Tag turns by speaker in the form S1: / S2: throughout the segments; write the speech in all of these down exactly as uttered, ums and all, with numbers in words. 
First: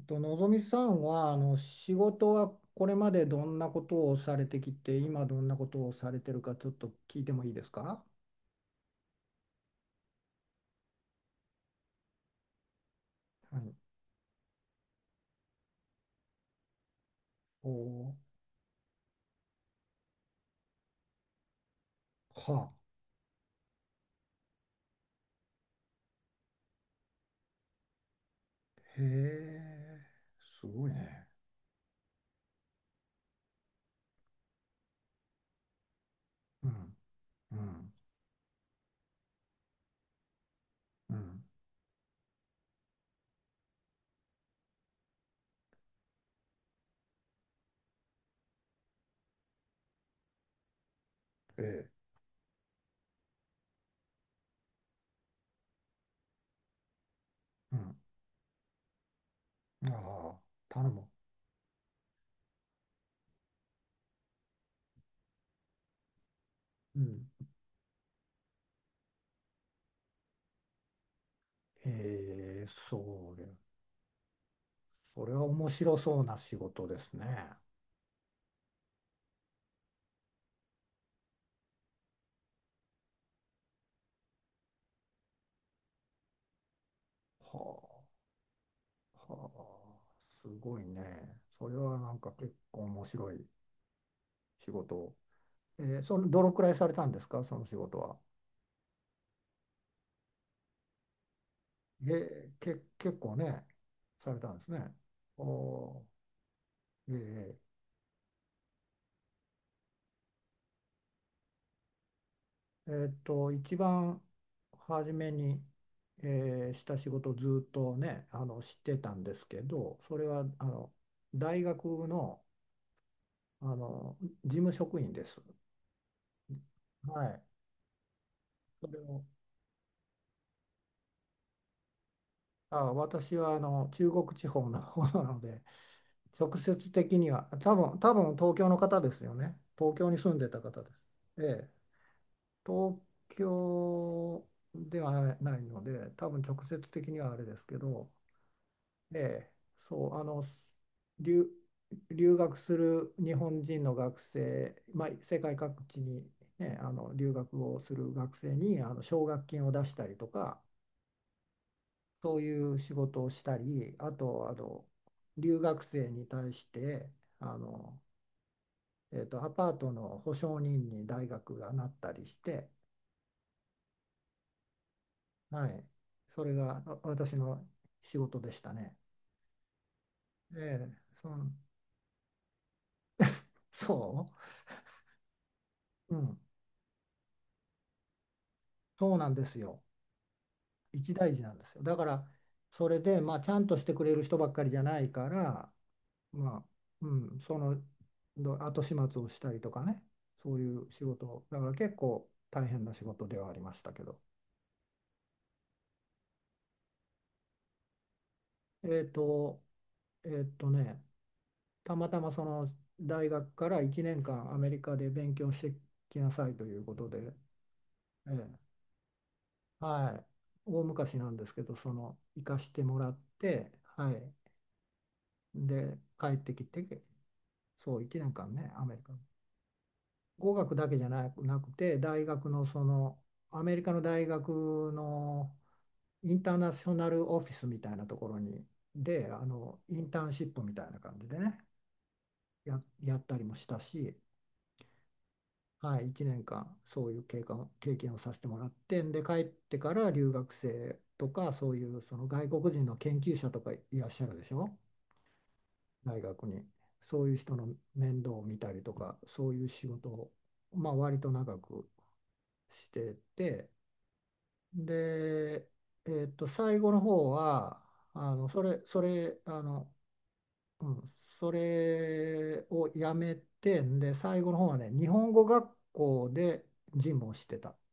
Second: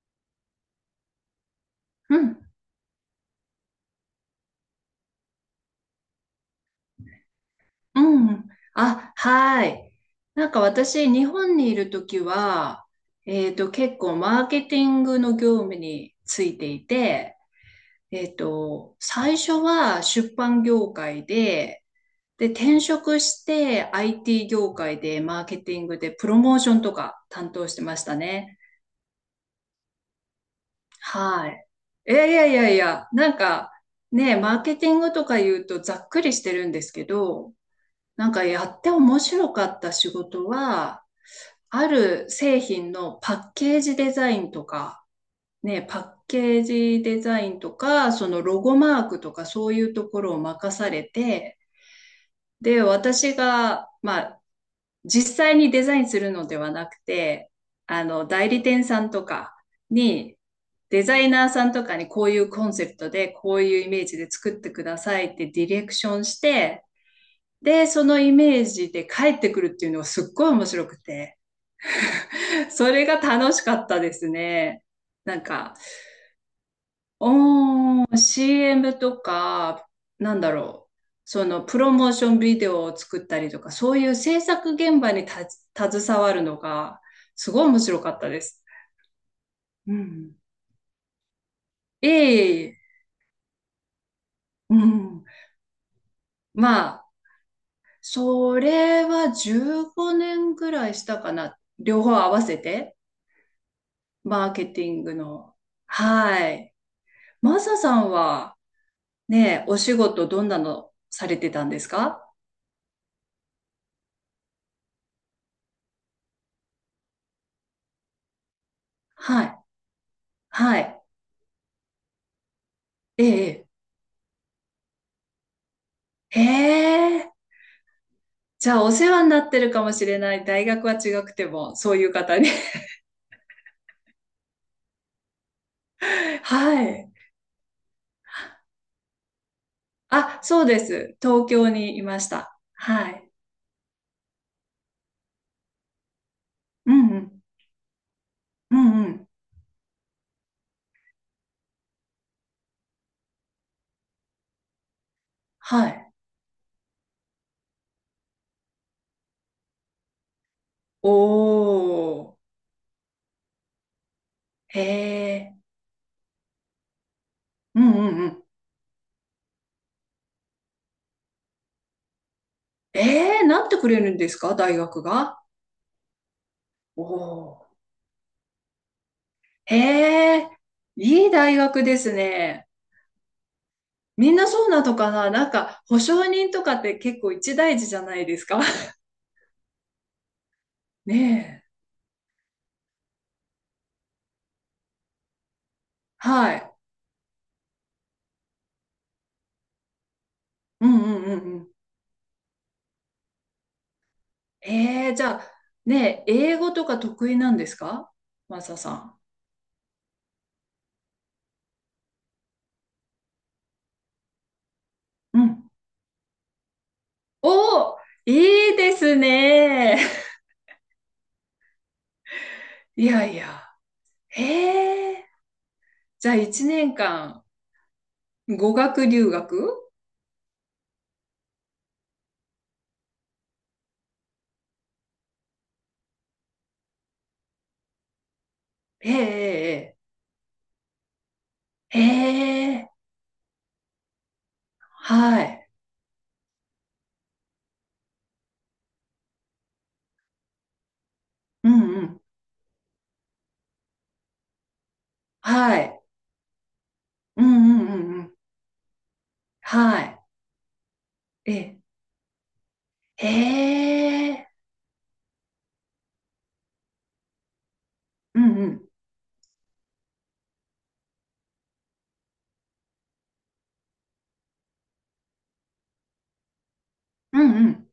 S1: えっと、のぞみさんはあの仕
S2: う
S1: 事
S2: ん、
S1: はこれまでどんなことをされてきて今どんなことをされてるかちょっと聞いてもいいです
S2: う
S1: か？
S2: ん。あ、はい。なんか私、日本にいるときは、えっ
S1: は
S2: と、
S1: い。
S2: 結構マーケティングの業務についていて、
S1: お
S2: え
S1: ー。
S2: っと、最初は出版業界で、で、
S1: は
S2: 転
S1: あ、
S2: 職して アイティー 業界でマーケティングでプロモーションとか担当してましたね。
S1: へえ、すごいね。
S2: はい。いやいやいやいや、なんかね、マーケティングとか言うとざっくりしてる
S1: う
S2: んです
S1: ん、
S2: けど、
S1: うん、
S2: なんかやって面白かった仕事は、
S1: うん、
S2: ある製品のパッケージデザインとか、ね、パッケージデザインとか、そのロゴマークとかそういうところを任されて、
S1: ええ、
S2: で、私が、まあ、実際にデザインするのではなくて、
S1: うん、
S2: あの、代理店さんとか
S1: あ
S2: に、
S1: あ、頼
S2: デ
S1: む。
S2: ザイナーさんとかにこういうコンセプトで、こういうイメージで作ってくださいってディレクションして、
S1: うん。
S2: で、そのイメージで帰ってくるっていうのがすっごい面白くて、
S1: へえ、
S2: それが
S1: そうで、
S2: 楽しかったですね。
S1: それ
S2: な
S1: は
S2: ん
S1: 面
S2: か、
S1: 白そうな仕事ですね。は
S2: おー、シーエム とか、なんだろう、そのプロモーションビデオを作ったりとか、そういう制作現場にた携わるのが、すごい面白かったです。
S1: あ、は
S2: う
S1: あ、
S2: ん。
S1: すごいね。それはなんか結
S2: ええ、
S1: 構面白い仕
S2: う
S1: 事。
S2: ん。
S1: えーそのどのくらいさ
S2: ま
S1: れた
S2: あ、
S1: んですか、その仕事は。
S2: それはじゅうごねんぐらいしたかな。両方合わ
S1: えー
S2: せ
S1: け、
S2: て。
S1: 結構ね、され
S2: マ
S1: た
S2: ー
S1: んで
S2: ケ
S1: す
S2: テ
S1: ね。
S2: ィングの。
S1: お
S2: はい。
S1: ー、え
S2: マサさんはね、お仕事どんなのされてたんですか？
S1: ーえーっと、一番初めに、えーした仕事をずっとね、あの、知ってたんで
S2: は
S1: すけ
S2: い。
S1: ど、それは、あ
S2: は
S1: の、
S2: い。
S1: 大学の、
S2: ええ。
S1: あの、事務職員です。
S2: へ
S1: は
S2: え。
S1: い。
S2: じゃあ
S1: そ
S2: お
S1: れ
S2: 世
S1: を、
S2: 話になってるかもしれない。大学は違くても、そういう方に。
S1: あ、私は、あの、中国地方の方なので、直
S2: は
S1: 接
S2: い。
S1: 的には、多分、多分東京の方ですよね。東京に住ん
S2: あ、
S1: でた
S2: そうで
S1: 方です。
S2: す。
S1: え
S2: 東京
S1: え、
S2: にいました。
S1: 東
S2: はい。
S1: 京ではないので、多分直接
S2: う
S1: 的
S2: んう
S1: にはあ
S2: ん。
S1: れですけど、
S2: うんう
S1: え
S2: ん。
S1: え、そう、あの、留、留学する日本人の学生、まあ、世界各
S2: は
S1: 地
S2: い。
S1: に、ね、あの留学をする学生にあの奨学金を出したりとか、
S2: お
S1: そ
S2: ー。
S1: ういう仕事をしたり、あと、あ
S2: へ
S1: の
S2: え。
S1: 留学生に対して、あ
S2: うん
S1: の
S2: うんうん。
S1: えーと、アパートの保証人に大学がなったりして、
S2: ええ、なってくれるんですか大学が？
S1: はい、それがあ
S2: お
S1: 私の
S2: ー。
S1: 仕事でしたね。
S2: へえ、
S1: ええ
S2: い
S1: そ
S2: い
S1: ん、
S2: 大学ですね。
S1: そ
S2: みんなそうなのかななんか、保
S1: う、う
S2: 証
S1: ん、
S2: 人とかって結構一大事じゃないですか？
S1: そうなんですよ。一大事な
S2: ね
S1: ん
S2: え。
S1: ですよ。だから、それで、まあ、ちゃんとしてくれる人ばっかりじゃないから、
S2: は
S1: まあ、
S2: い。
S1: うん、そのど後始末をしたりとかね、そうい
S2: う
S1: う
S2: ん
S1: 仕
S2: うんう
S1: 事、
S2: んう
S1: だか
S2: ん。
S1: ら結構大変な仕事ではありましたけど。
S2: ええ、じゃあ、ねえ、英語とか得意なんですかマサさ
S1: えっ
S2: ん？
S1: と、えっとね、たまたまその大学からいちねんかんアメリカで勉
S2: う
S1: 強し
S2: ん。
S1: てきなさいということで、
S2: おー、
S1: ええ、
S2: いいですね。
S1: はい、大昔なんですけど、その行かして も
S2: い
S1: らっ
S2: やいや。
S1: て、はい、
S2: ええ、
S1: で帰
S2: じゃ
S1: っ
S2: あ
S1: てき
S2: 1
S1: て、
S2: 年
S1: そういちねんかん
S2: 間、
S1: ね、
S2: 語
S1: アメリ
S2: 学
S1: カ。
S2: 留学
S1: 語学だけじゃなく、なくて、大学のそのアメリカの大学のインターナショナルオフィスみたいなところに
S2: え
S1: であの
S2: え、
S1: インターンシップみたいな感じでね
S2: ええ、ええ。
S1: や、
S2: ええ
S1: やったりもしたし。
S2: はい。
S1: はい、いちねんかんそういう経過を経験をさせてもらってで帰ってから留学生とか
S2: う
S1: そうい
S2: ん
S1: う
S2: う
S1: そ
S2: ん。
S1: の外国人の研究者とかいらっしゃるでしょ？
S2: はい。
S1: 大学にそういう
S2: うん
S1: 人の
S2: うん
S1: 面
S2: う
S1: 倒
S2: ん
S1: を見たりとかそういう仕
S2: は
S1: 事
S2: い。
S1: を、まあ、割と
S2: え
S1: 長
S2: え、
S1: くして
S2: へ
S1: て、
S2: え、
S1: で、えーっと、最後の方はあ
S2: う
S1: の
S2: ん
S1: そ
S2: う
S1: れ
S2: ん、
S1: それあの、うん、それをやめてで最後の方はね日本語学校で事務を
S2: う
S1: して
S2: んう
S1: た。
S2: ん。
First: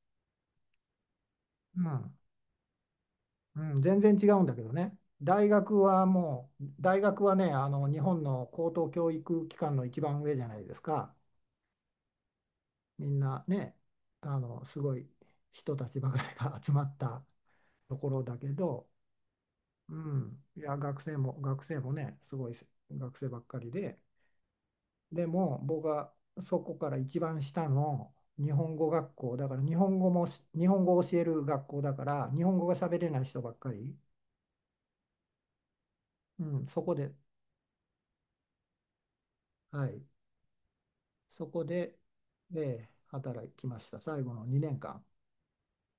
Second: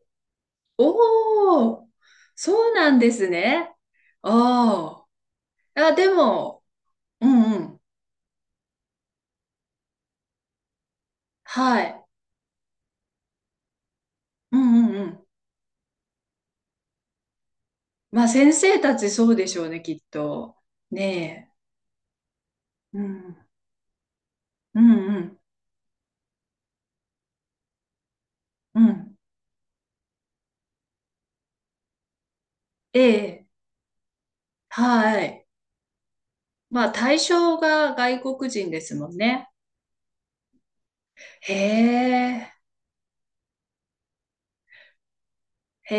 S2: お
S1: う
S2: お、
S1: ん。
S2: そうなんです
S1: う
S2: ね。
S1: ん、全然違うんだけどね。
S2: あ
S1: 大学
S2: あ、あ、
S1: は
S2: で
S1: もう、
S2: も、
S1: 大学
S2: う
S1: はね、
S2: んう
S1: あ
S2: ん、
S1: の日本の高等教育機関の一番上じゃないですか。
S2: はい、
S1: みんなね、あ
S2: う
S1: のす
S2: んう
S1: ご
S2: んう
S1: い
S2: ん。
S1: 人たちばかりが 集まったところ
S2: まあ
S1: だけ
S2: 先生
S1: ど、
S2: たちそうでしょうね、
S1: う
S2: きっ
S1: ん、
S2: と。
S1: いや、学生も、
S2: ね
S1: 学生もね、すごい
S2: え、う
S1: 学生
S2: ん、
S1: ばっかりで、
S2: うんう
S1: で
S2: ん、
S1: も僕はそこから一番下の日本
S2: う
S1: 語学
S2: ん。
S1: 校だから、日本語もし、日本語を教える学校だから、日本語が喋
S2: え
S1: れない人
S2: え、
S1: ばっかり、
S2: はい。
S1: うん、そ
S2: まあ
S1: こで、
S2: 対象が外国人ですもんね。
S1: はい。そ
S2: へ
S1: こで、
S2: え。
S1: えー働きました。最後のにねんかん。
S2: へ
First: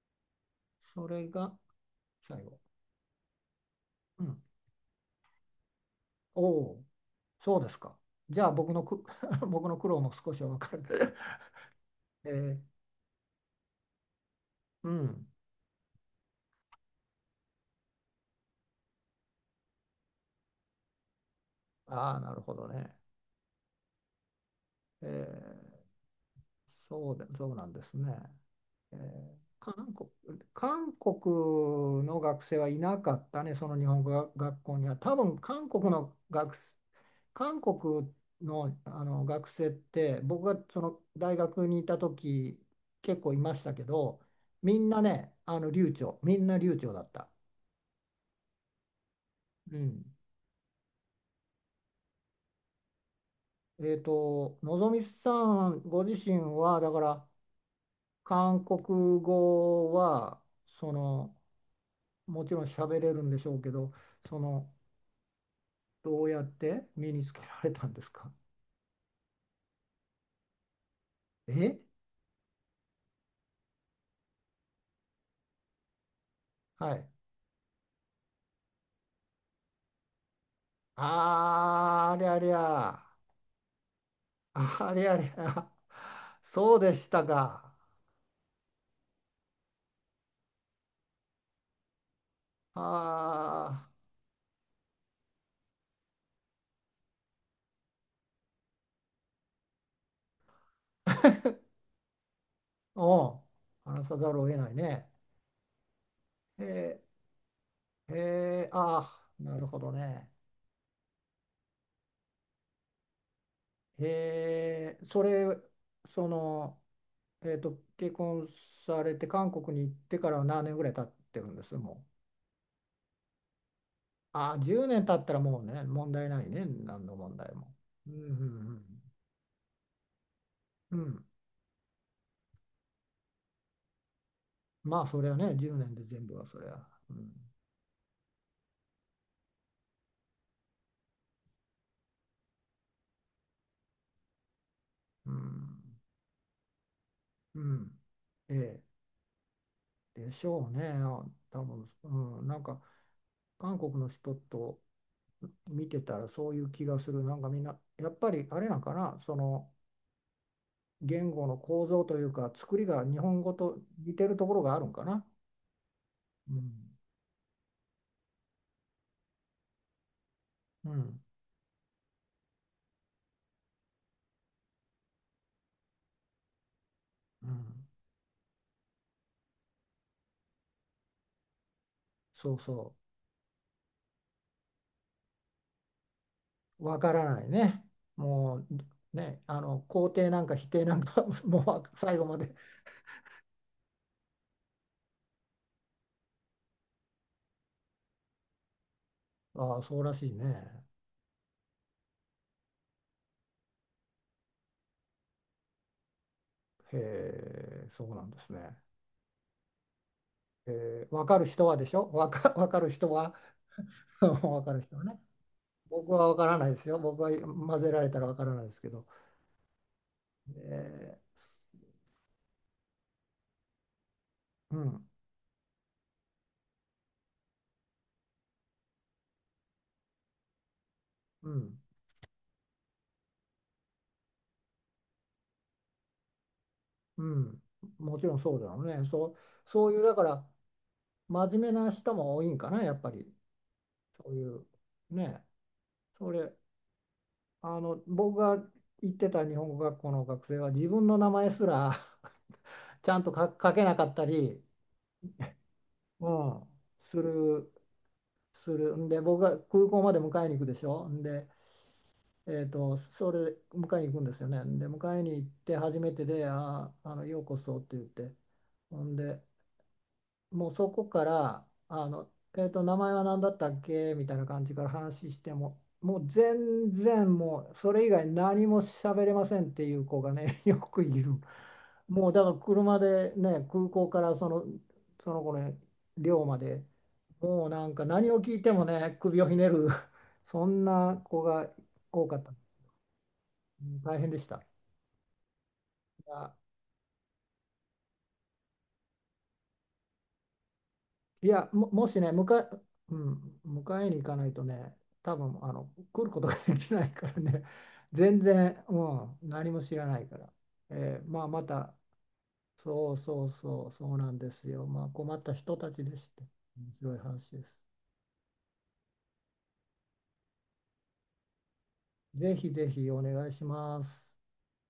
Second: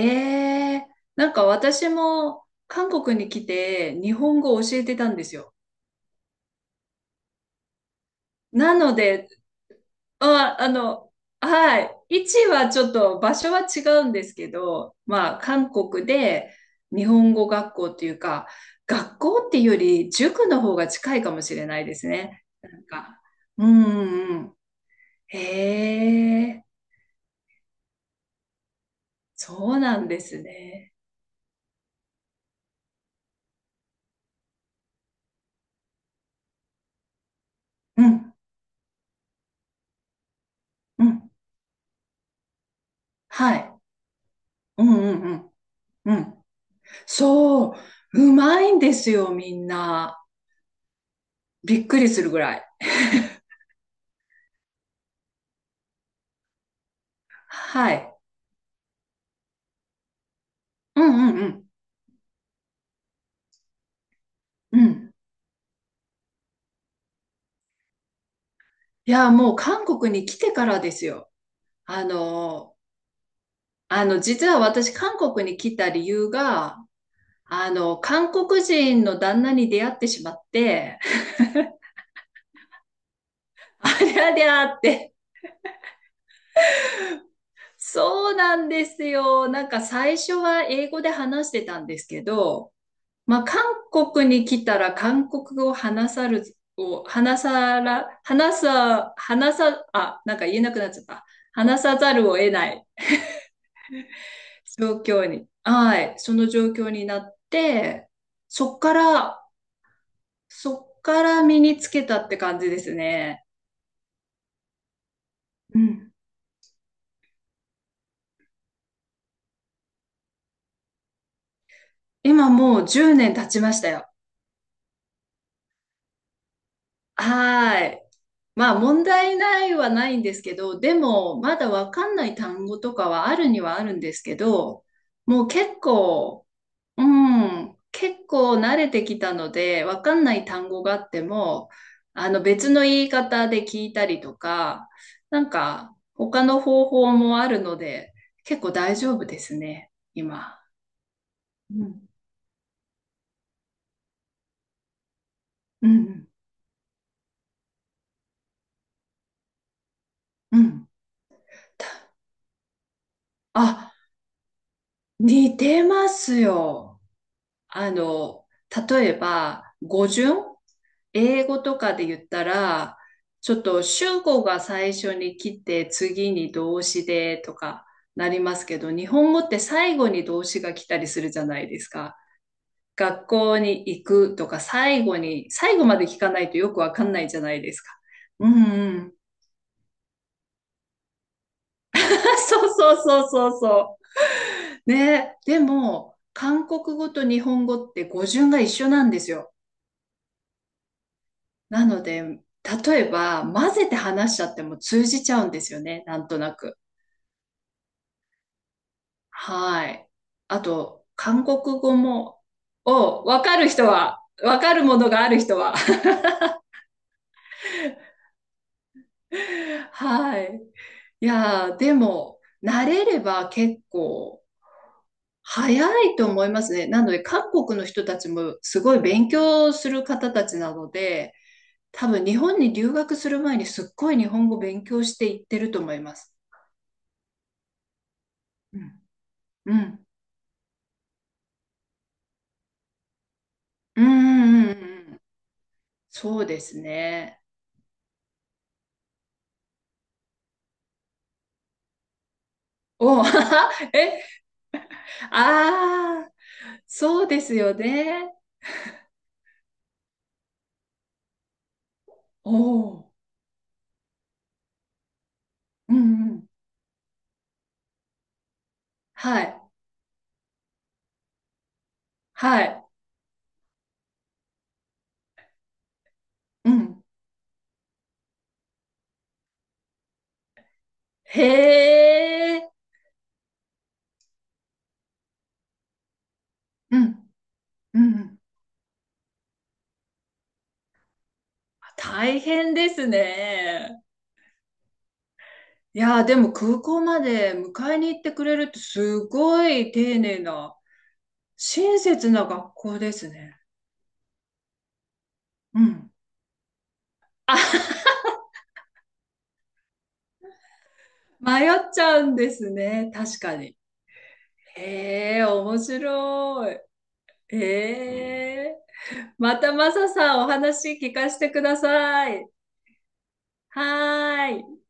S2: え、
S1: それ
S2: なんか
S1: が
S2: 私
S1: 最
S2: も
S1: 後。
S2: 韓国に来て日
S1: う
S2: 本
S1: ん。
S2: 語を教えてたんですよ。
S1: おお、そうですか。じゃあ僕
S2: な
S1: の
S2: の
S1: く、
S2: で、
S1: 僕の苦労も少しは
S2: あ、
S1: 分
S2: あ
S1: かる。
S2: の、はい、位
S1: え
S2: 置
S1: ー
S2: はちょっと場所は違うんですけ
S1: う
S2: ど、
S1: ん。
S2: まあ韓国で日本語学校っていうか、学校っていうより塾の方が近いかもしれないです
S1: ああ、なる
S2: ね。
S1: ほど
S2: なん
S1: ね。
S2: か、うんうんうん。
S1: えー
S2: へえ、
S1: そうで、そうなんですね。えー
S2: そう
S1: 韓
S2: なん
S1: 国、
S2: です
S1: 韓
S2: ね。
S1: 国の学生はいなかったね、その日本語学校には。多分韓国の学生韓
S2: う
S1: 国
S2: ん、
S1: の、あの学生って僕がその
S2: うん、
S1: 大学にいた時結構いま
S2: は
S1: し
S2: い。
S1: たけどみ
S2: う
S1: ん
S2: ん
S1: な
S2: う
S1: ね
S2: ん
S1: あの流
S2: うん、
S1: 暢
S2: う
S1: み
S2: ん。
S1: んな流暢だった。
S2: そう、うまいんですよ、みん
S1: うん、
S2: な。びっくりするぐらい。
S1: えっとのぞみさんご自身はだから
S2: はい。
S1: 韓国語はそ
S2: うんう
S1: の
S2: んうん。
S1: もちろん喋れるんでしょうけどその
S2: うん。
S1: どうやって身につけられたんですか？
S2: いや、もう韓国に来てからですよ。
S1: え、
S2: あの、あの、実は私、韓国に来た理由が、
S1: はい。
S2: あの、韓国人の旦那に出会ってしまって、
S1: あーありゃりゃ。
S2: ありゃりゃっ
S1: あれ
S2: て。
S1: あれ、あ、そうでしたか。
S2: そうなんですよ。なんか最初は英語で話してたんですけど、まあ、韓
S1: ああ、
S2: 国に来たら韓国語を話さる、を話さら、話さ、話さ、あ、なんか言えなくなっちゃった。話さざるを得ない
S1: おう、話さざるを得ない
S2: 状
S1: ね。
S2: 況に、はい、その状
S1: へ
S2: 況になって、
S1: え、へえ、
S2: そっか
S1: ああ、
S2: ら、
S1: なるほどね。
S2: そっから身につけたって感じですね。
S1: へえ、それ、
S2: うん。
S1: その、えっと、結婚されて韓国に行ってからは何年ぐらい経ってるんです、もう。
S2: 今もうじゅうねん経ちましたよ。
S1: ああ、じゅうねん経ったらもうね、問題ないね、何の問題も。
S2: はーい。
S1: うん、う
S2: まあ
S1: ん、
S2: 問題ないはないんですけど、で
S1: うん。うん、
S2: もまだわかんない単語とかはあるにはあるんですけど、
S1: まあ、それは
S2: もう
S1: ね、1
S2: 結
S1: 年で全部は
S2: 構
S1: それは。
S2: う
S1: うん、
S2: ん、結構慣れてきたので、わかんない単語があっても、あの別の言い方で聞いたりとか、
S1: う
S2: なんか
S1: ん、
S2: 他の方法もあるの
S1: う
S2: で、
S1: ん。
S2: 結構
S1: え
S2: 大
S1: え、
S2: 丈夫ですね、
S1: でし
S2: 今。
S1: ょうね、多
S2: う
S1: 分、
S2: ん、
S1: うん、なんか韓国の人と見
S2: う
S1: てた
S2: ん、
S1: らそういう気がする、なんかみんな、やっぱりあれなんかな、その
S2: うん。
S1: 言語の構造というか、作りが日本語と
S2: あ、
S1: 似てるところがあるんかな。
S2: 似てます
S1: うん、
S2: よ。あの、例えば、語順
S1: うん、
S2: 英語とかで言ったら、ちょっと主語が最初に来て、次に動詞で
S1: う
S2: と
S1: ん、
S2: かなりますけど、日本語って最後に動詞が来たりするじゃないですか。
S1: そうそ
S2: 学校に行くとか、最後に、最後まで聞かないとよく
S1: う、
S2: わ
S1: わ
S2: か
S1: か
S2: んない
S1: ら
S2: じゃ
S1: ない
S2: ないです
S1: ね、
S2: か。うん
S1: も
S2: う
S1: う
S2: ん。
S1: ね、あの肯定なんか否定なんか もう最後ま で、
S2: そうそうそうそうそう。ね、でも、韓国語と日本語って語順が一緒なんですよ。
S1: ああ、そうらしいね。
S2: なので、例えば、混ぜて話しちゃっても通じちゃうんですよね、なんとなく。
S1: へえ、そうなんですね。
S2: はい。あと、
S1: えー、分か
S2: 韓
S1: る
S2: 国
S1: 人はでし
S2: 語
S1: ょ分
S2: も、
S1: か、わかる人
S2: を、
S1: は
S2: わかる人 は、わ
S1: 分
S2: か
S1: かる
S2: る
S1: 人
S2: も
S1: は
S2: の
S1: ね。
S2: がある人は。
S1: 僕は分からないですよ。僕は混ぜられたら分からないですけど。
S2: はい。
S1: え
S2: いやー、でも、慣れれば結構、
S1: ー、うん、
S2: 早いと思いますね。なので、韓国の人たちもすごい勉強する方たちなので、
S1: うん、
S2: 多分日本に留学する前にすっごい日本語勉強していってると思います。
S1: うん。もちろんそうだ
S2: う
S1: よ
S2: ん。
S1: ね。そう、
S2: う
S1: そういう、
S2: ん。
S1: だから、真面目な人も多いんかな、やっぱり。
S2: うん
S1: そう
S2: う
S1: いう、
S2: んうんうん。
S1: ね。そ
S2: そう
S1: れ、
S2: ですね。
S1: あの、僕が行ってた日本語学校の学生は、自分の名前すら ちゃん
S2: お、
S1: と書書けな かっ
S2: え、
S1: たり、
S2: あ
S1: う
S2: あ。
S1: ん、す
S2: そうです
S1: る、
S2: よね。
S1: する。んで、僕が空港まで迎えに行くでしょ？んで、え
S2: お
S1: ーと、
S2: お。
S1: それ迎えに行くんですよね。で迎えに行って
S2: う
S1: 初め
S2: ん
S1: て
S2: う
S1: で
S2: ん。
S1: 「あー、あのようこそ」って言ってほんで
S2: はい。
S1: もうそこからあの、
S2: は
S1: えーと
S2: い。
S1: 「名前は何だったっけ？」みたいな感じから話してももう
S2: う
S1: 全
S2: ん。
S1: 然もうそれ以外何も喋れませんっていう子がね よくいる。
S2: へ
S1: もうだから
S2: え。
S1: 車でね空港からその、その子の寮まで
S2: うん。
S1: もうなん
S2: う
S1: か何を
S2: ん。
S1: 聞いてもね首をひねる そんな子が多か
S2: 大
S1: った。
S2: 変です
S1: うん、
S2: ね。
S1: 大変でした。
S2: いやー、でも空港まで迎えに行ってくれるってすごい丁寧な、
S1: いや、いやも、
S2: 親
S1: もしね、
S2: 切な
S1: 迎
S2: 学
S1: え、
S2: 校で
S1: う
S2: すね。
S1: ん、迎えに行かないとね、多分あ
S2: う
S1: の
S2: ん。
S1: 来ることができないからね、全然、うん、何も知らないから。えーまあ、ま
S2: 迷っ
S1: た、
S2: ちゃうんですね。
S1: そう
S2: 確
S1: そう
S2: かに。
S1: そう、そうなんですよ。まあ、困
S2: へ
S1: っ
S2: え、
S1: た人
S2: 面
S1: たちでして、
S2: 白い。
S1: 面白い話です。
S2: へえ。またマサさんお話聞かせてください。
S1: ぜひぜひお願いします。
S2: はーい。